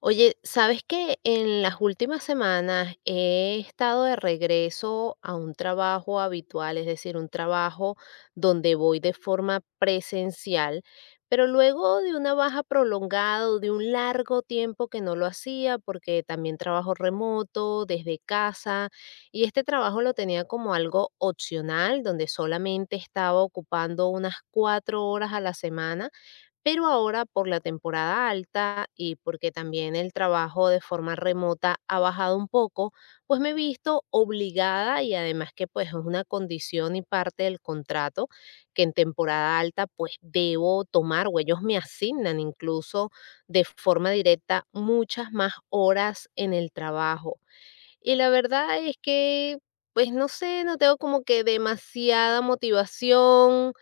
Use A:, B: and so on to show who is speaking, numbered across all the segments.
A: Oye, ¿sabes que en las últimas semanas he estado de regreso a un trabajo habitual, es decir, un trabajo donde voy de forma presencial, pero luego de una baja prolongada, o de un largo tiempo que no lo hacía, porque también trabajo remoto, desde casa, y este trabajo lo tenía como algo opcional, donde solamente estaba ocupando unas 4 horas a la semana pero ahora por la temporada alta y porque también el trabajo de forma remota ha bajado un poco, pues me he visto obligada y además que pues es una condición y parte del contrato que en temporada alta pues debo tomar o ellos me asignan incluso de forma directa muchas más horas en el trabajo. Y la verdad es que, pues, no sé, no tengo como que demasiada motivación,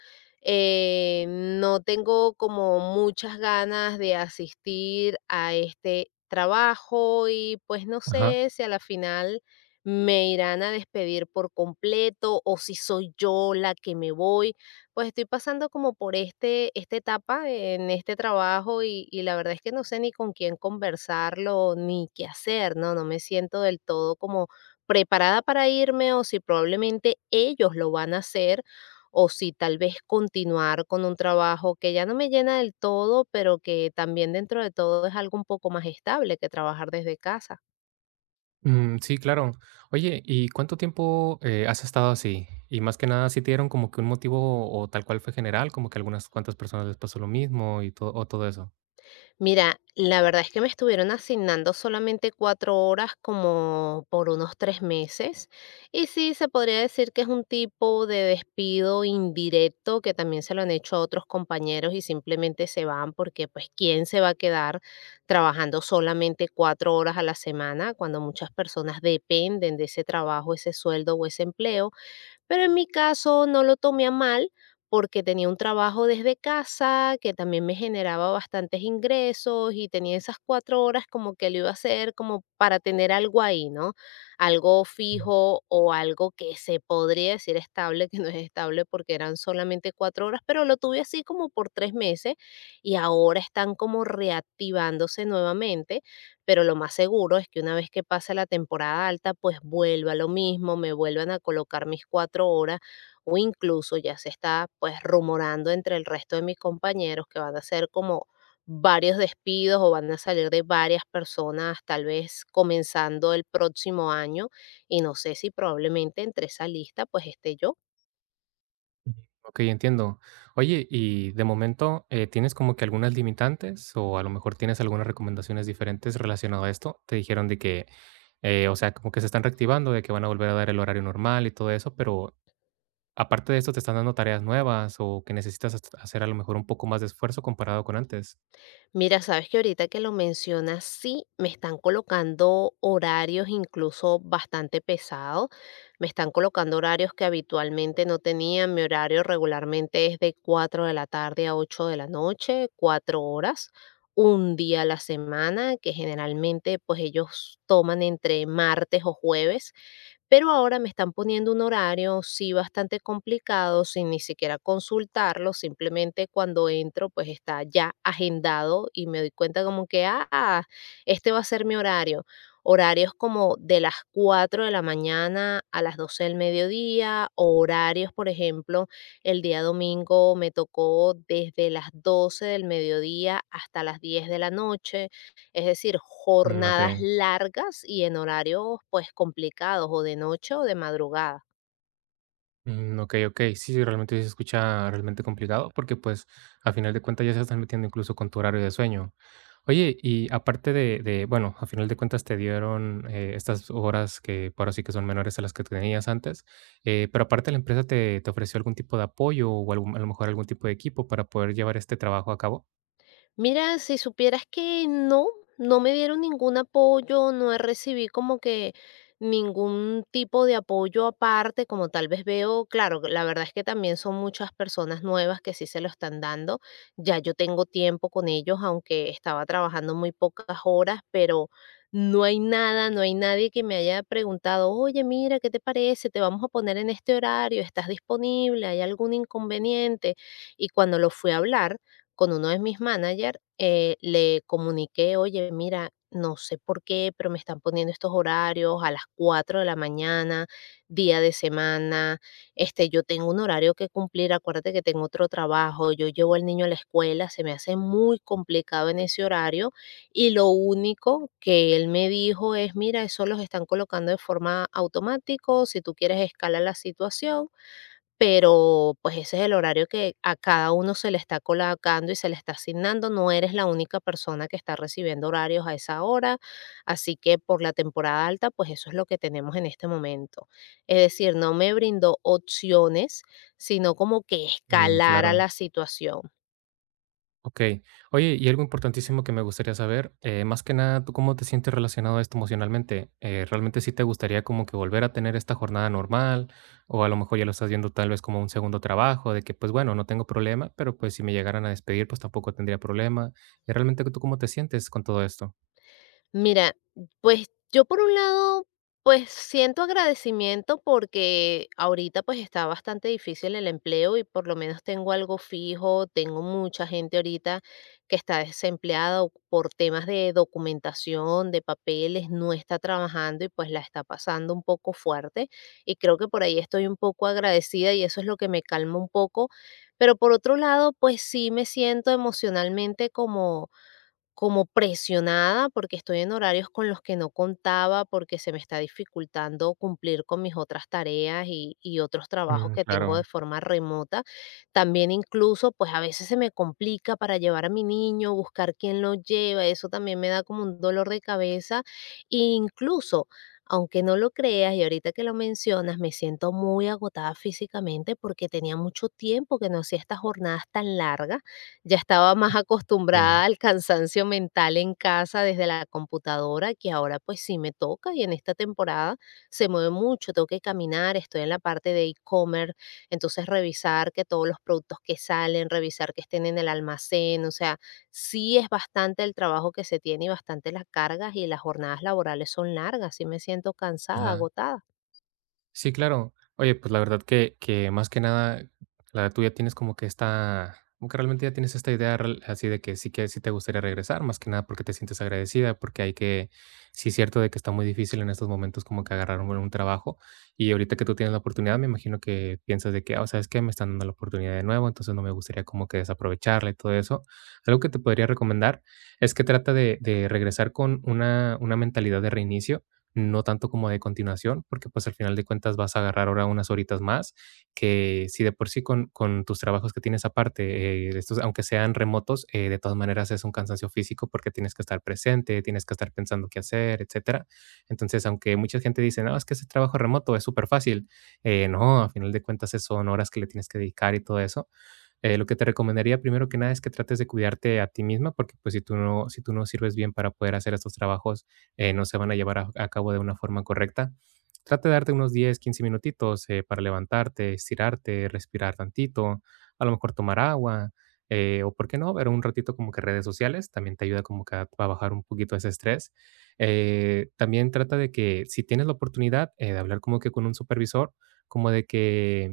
A: no tengo como muchas ganas de asistir a este trabajo y, pues, no
B: Ajá.
A: sé si a la final me irán a despedir por completo o si soy yo la que me voy. Pues estoy pasando como por esta etapa en este trabajo y la verdad es que no sé ni con quién conversarlo ni qué hacer, ¿no? No me siento del todo como preparada para irme o si probablemente ellos lo van a hacer o si tal vez continuar con un trabajo que ya no me llena del todo, pero que también dentro de todo es algo un poco más estable que trabajar desde casa.
B: Mm, sí, claro. Oye, ¿y cuánto tiempo, has estado así? Y más que nada, ¿si te dieron como que un motivo o tal cual fue general, como que algunas cuantas personas les pasó lo mismo y todo o todo eso?
A: Mira, la verdad es que me estuvieron asignando solamente 4 horas como por unos 3 meses. Y sí, se podría decir que es un tipo de despido indirecto que también se lo han hecho a otros compañeros y simplemente se van porque pues ¿quién se va a quedar trabajando solamente cuatro horas a la semana cuando muchas personas dependen de ese trabajo, ese sueldo o ese empleo? Pero en mi caso no lo tomé a mal porque tenía un trabajo desde casa que también me generaba bastantes ingresos y tenía esas 4 horas como que lo iba a hacer como para tener algo ahí, ¿no? Algo
B: Mm,
A: fijo o algo que se podría decir estable, que no es estable porque eran solamente cuatro horas, pero lo tuve así como por 3 meses y ahora están como reactivándose nuevamente pero lo más seguro es que una vez que pase la temporada alta, pues vuelva lo mismo, me vuelvan a colocar mis 4 horas o incluso ya se está pues rumorando entre el resto de mis compañeros que van a ser como varios despidos o van a salir de varias personas tal vez comenzando el próximo año y no sé si probablemente entre esa lista pues esté yo.
B: okey, entiendo. Oye, y de momento, ¿tienes como que algunas limitantes o a lo mejor tienes algunas recomendaciones diferentes relacionado a esto? Te dijeron de que, o sea, como que se están reactivando, de que van a volver a dar el horario normal y todo eso, pero aparte de esto, ¿te están dando tareas nuevas o que necesitas hacer a lo mejor un poco más de esfuerzo comparado con antes?
A: Mira, sabes que ahorita que lo mencionas, sí, me están colocando horarios incluso bastante pesados. Me están colocando horarios que habitualmente no tenía. Mi horario regularmente es de 4 de la tarde a 8 de la noche, 4 horas, un día a la semana, que generalmente pues ellos toman entre martes o jueves. Pero ahora me están poniendo un horario, sí, bastante complicado, sin ni siquiera consultarlo, simplemente cuando entro, pues está ya agendado y me doy cuenta como que, ah, este va a ser mi horario. Horarios como de las 4 de la mañana a las 12 del mediodía, o horarios, por ejemplo, el día domingo me tocó desde las 12 del mediodía hasta las 10 de la noche. Es decir,
B: Mm,
A: jornadas
B: okey.
A: largas y en horarios pues complicados o de noche o de madrugada.
B: Mm, okey, okey. Sí, sí, realmente sí se escucha realmente complicado, porque, pues, a final de cuentas ya se están metiendo incluso con tu horario de sueño. Oye, y aparte de, bueno, a final de cuentas te dieron, estas horas que ahora sí que son menores a las que tenías antes, pero aparte la empresa te ofreció algún tipo de apoyo o algún a lo mejor algún tipo de equipo para poder llevar este trabajo a cabo.
A: Mira, si supieras que no, no me dieron ningún apoyo, no recibí como que ningún tipo de apoyo aparte, como tal vez veo, claro, la verdad es que también son muchas personas nuevas que sí se lo están dando. Ya yo tengo tiempo con ellos, aunque estaba trabajando muy pocas horas, pero no hay nada, no hay nadie que me haya preguntado, oye, mira, ¿qué te parece? Te vamos a poner en este horario, ¿estás disponible? ¿Hay algún inconveniente? Y cuando lo fui a hablar, con uno de mis managers, le comuniqué, oye, mira, no sé por qué, pero me están poniendo estos horarios a las 4 de la mañana, día de semana, este, yo tengo un horario que cumplir, acuérdate que tengo otro trabajo, yo llevo al niño a la escuela, se me hace muy complicado en ese horario y lo único que él me dijo es, mira, eso los están colocando de forma automática, si tú quieres escalar la situación pero pues ese es el horario que a cada uno se le está colocando y se le está asignando. No eres la única persona que está recibiendo horarios a esa hora, así que por la temporada alta, pues eso es lo que tenemos en este momento. Es decir, no me brindó opciones, sino como que
B: Mm,
A: escalara
B: claro.
A: la situación.
B: Okey. Oye, y algo importantísimo que me gustaría saber, más que nada, ¿tú cómo te sientes relacionado a esto emocionalmente? ¿Realmente sí te gustaría como que volver a tener esta jornada normal? O a lo mejor ya lo estás viendo tal vez como un segundo trabajo, de que, pues, bueno, no tengo problema, pero, pues, si me llegaran a despedir, pues, tampoco tendría problema. Y realmente, ¿tú cómo te sientes con todo esto?
A: Mira, pues yo por un lado, pues siento agradecimiento porque ahorita pues está bastante difícil el empleo y por lo menos tengo algo fijo, tengo mucha gente ahorita que está desempleada o por temas de documentación, de papeles, no está trabajando y pues la está pasando un poco fuerte y creo que por ahí estoy un poco agradecida y eso es lo que me calma un poco, pero por otro lado, pues sí me siento emocionalmente como como presionada porque estoy en horarios con los que no contaba, porque se me está dificultando cumplir con mis otras tareas y otros trabajos
B: Mm,
A: que tengo de
B: claro.
A: forma remota. También incluso, pues a veces se me complica para llevar a mi niño, buscar quién lo lleva, eso también me da como un dolor de cabeza. E incluso, aunque no lo creas y ahorita que lo mencionas, me siento muy agotada físicamente porque tenía mucho tiempo que no hacía estas jornadas tan largas ya estaba más acostumbrada
B: Sí.
A: al cansancio mental en casa desde la computadora, que ahora pues sí me toca y en esta temporada se mueve mucho, tengo que caminar, estoy en la parte de e-commerce, entonces revisar que todos los productos que salen, revisar que estén en el almacén, o sea, sí es bastante el trabajo que se tiene y bastante las cargas y las jornadas laborales son largas, sí me siento cansada,
B: Ajá.
A: agotada.
B: Sí, claro. Oye, pues la verdad que más que nada, la verdad tú ya tienes como que esta como que realmente ya tienes esta idea rel así de que sí te gustaría regresar, más que nada porque te sientes agradecida, porque hay que sí es cierto de que está muy difícil en estos momentos como que agarrar un trabajo, y ahorita que tú tienes la oportunidad, me imagino que piensas de que: "Ah, ¿sabes que Me están dando la oportunidad de nuevo, entonces no me gustaría como que desaprovecharla", y todo eso. Algo que te podría recomendar es que trata de regresar con una mentalidad de reinicio, no tanto como de continuación, porque pues al final de cuentas vas a agarrar ahora unas horitas más, que si de por sí con tus trabajos que tienes aparte, estos, aunque sean remotos, de todas maneras es un cansancio físico porque tienes que estar presente, tienes que estar pensando qué hacer, etcétera. Entonces, aunque mucha gente dice, no, es que ese trabajo remoto es súper fácil, no, al final de cuentas son horas que le tienes que dedicar y todo eso. Lo que te recomendaría primero que nada es que trates de cuidarte a ti misma, porque pues si tú no sirves bien para poder hacer estos trabajos, no se van a llevar a cabo de una forma correcta. Trata de darte unos 10 15 minutitos para levantarte, estirarte, respirar tantito, a lo mejor tomar agua, o por qué no, ver un ratito como que redes sociales, también te ayuda como que a bajar un poquito ese estrés. También trata de que si tienes la oportunidad de hablar como que con un supervisor, como de que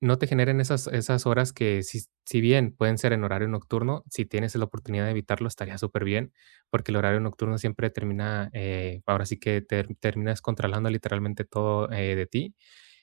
B: no te generen esas horas que si bien pueden ser en horario nocturno, si tienes la oportunidad de evitarlo, estaría súper bien porque el horario nocturno siempre termina, ahora sí que terminas controlando literalmente todo, de ti.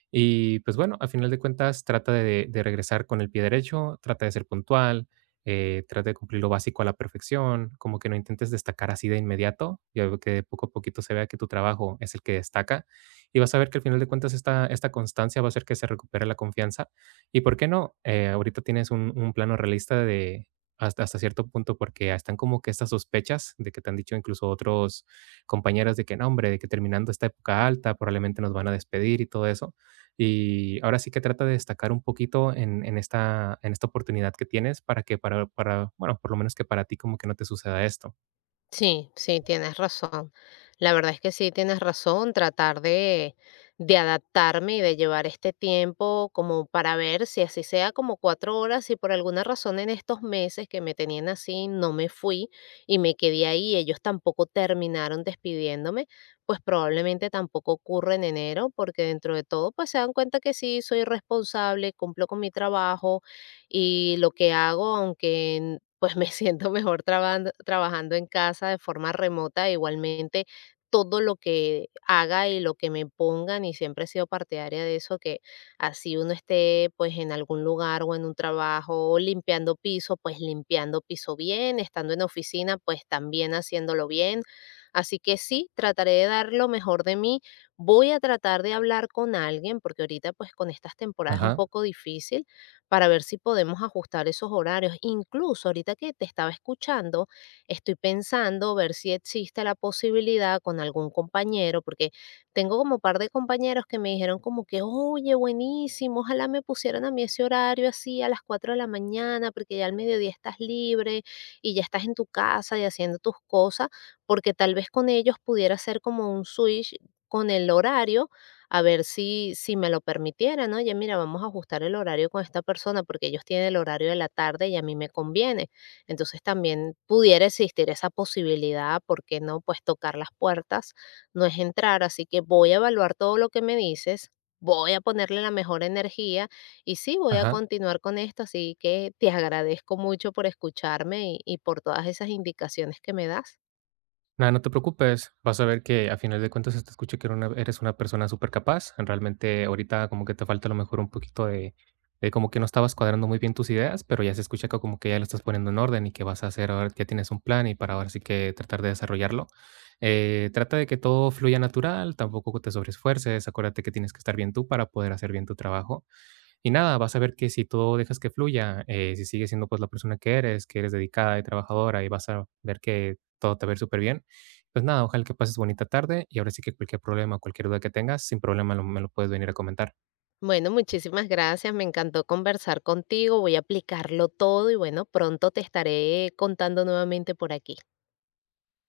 B: Y pues bueno, al final de cuentas trata de regresar con el pie derecho, trata de ser puntual, trata de cumplir lo básico a la perfección, como que no intentes destacar así de inmediato, y algo que de poco a poquito se vea que tu trabajo es el que destaca. Y vas a ver que al final de cuentas esta constancia va a hacer que se recupere la confianza. Y por qué no, ahorita tienes un plano realista de hasta cierto punto, porque están como que estas sospechas de que te han dicho incluso otros compañeros de que no, hombre, de que terminando esta época alta probablemente nos van a despedir y todo eso y ahora sí que trata de destacar un poquito en esta oportunidad que tienes para bueno, por lo menos que para ti como que no te suceda esto.
A: Sí, sí, tienes razón. La verdad es que sí, tienes razón, tratar de adaptarme y de llevar este tiempo como para ver si así sea como 4 horas, si por alguna razón en estos meses que me tenían así no me fui y me quedé ahí, ellos tampoco terminaron despidiéndome, pues probablemente tampoco ocurra en enero, porque dentro de todo pues se dan cuenta que sí, soy responsable, cumplo con mi trabajo y lo que hago, aunque pues me siento mejor trabajando en casa de forma remota. Igualmente, todo lo que haga y lo que me pongan, y siempre he sido partidaria de eso, que así uno esté pues en algún lugar o en un trabajo limpiando piso, pues limpiando piso bien, estando en oficina, pues también haciéndolo bien. Así que sí, trataré de dar lo mejor de mí. Voy a tratar de hablar con alguien, porque ahorita pues con estas temporadas es un
B: Ajá,
A: poco difícil para ver si podemos ajustar esos horarios. Incluso ahorita que te estaba escuchando, estoy pensando ver si existe la posibilidad con algún compañero, porque tengo como un par de compañeros que me dijeron como que, oye, buenísimo, ojalá me pusieran a mí ese horario así a las 4 de la mañana, porque ya al mediodía estás libre y ya estás en tu casa y haciendo tus cosas, porque tal vez con ellos pudiera ser como un switch con el horario a ver si, si me lo permitiera, ¿no? oye, mira, vamos a ajustar el horario con esta persona porque ellos tienen el horario de la tarde y a mí me conviene. Entonces también pudiera existir esa posibilidad, ¿por qué no? Pues tocar las puertas no es entrar, así que voy a evaluar todo lo que me dices. Voy a ponerle la mejor energía y sí, voy a
B: ajá.
A: continuar con esto, así que te agradezco mucho por escucharme y por todas esas indicaciones que me das.
B: Nada, no te preocupes, vas a ver que a final de cuentas se te escucha que eres una persona súper capaz. Realmente ahorita como que te falta a lo mejor un poquito de como que no estabas cuadrando muy bien tus ideas, pero ya se escucha que como que ya lo estás poniendo en orden y que vas a hacer, ahora ya tienes un plan y para ahora sí que tratar de desarrollarlo. Trata de que todo fluya natural, tampoco te sobreesfuerces, acuérdate que tienes que estar bien tú para poder hacer bien tu trabajo. Y nada, vas a ver que si tú dejas que fluya, si sigues siendo pues la persona que eres dedicada y trabajadora y vas a ver que todo te va a ir súper bien. Pues nada, ojalá que pases bonita tarde y ahora sí que cualquier problema, cualquier duda que tengas, sin problema me lo puedes venir a comentar.
A: Bueno, muchísimas gracias. Me encantó conversar contigo. Voy a aplicarlo todo y bueno, pronto te estaré contando nuevamente por aquí.